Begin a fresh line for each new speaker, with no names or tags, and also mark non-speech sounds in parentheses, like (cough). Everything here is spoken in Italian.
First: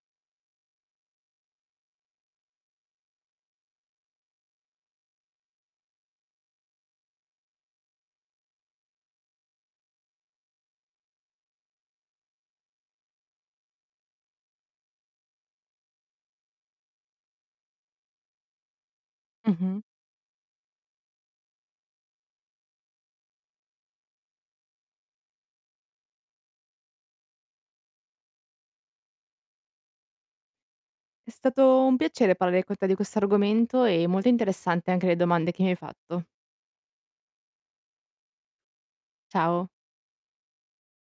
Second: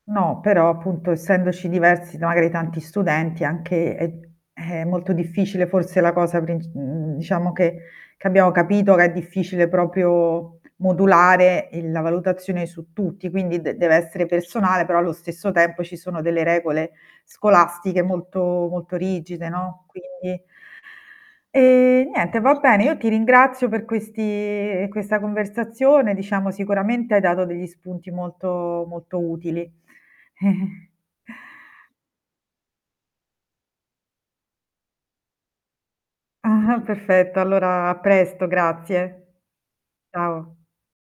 No, però, appunto essendoci diversi da magari tanti studenti è anche è è molto difficile forse la cosa princ mhmm, diciamo che che abbiamo capito che è difficile proprio modulare, ehm, la valutazione su tutti, quindi dev deve essere personale però allo stesso tempo ci sono delle regole scolastiche molto, molto rigide,
Mh-mh.
no, quindi E niente, va bene, io ti ringrazio per questi questa conversazione, diciamo sicuramente hai dato degli spunti molto molto utili. (chuckles)
È stato un piacere parlare con te di questo argomento, e molto interessante anche le domande che mi hai fatto.
Ah-ah. Perfetto, allora a presto grazie.
Ciao.
Ciao.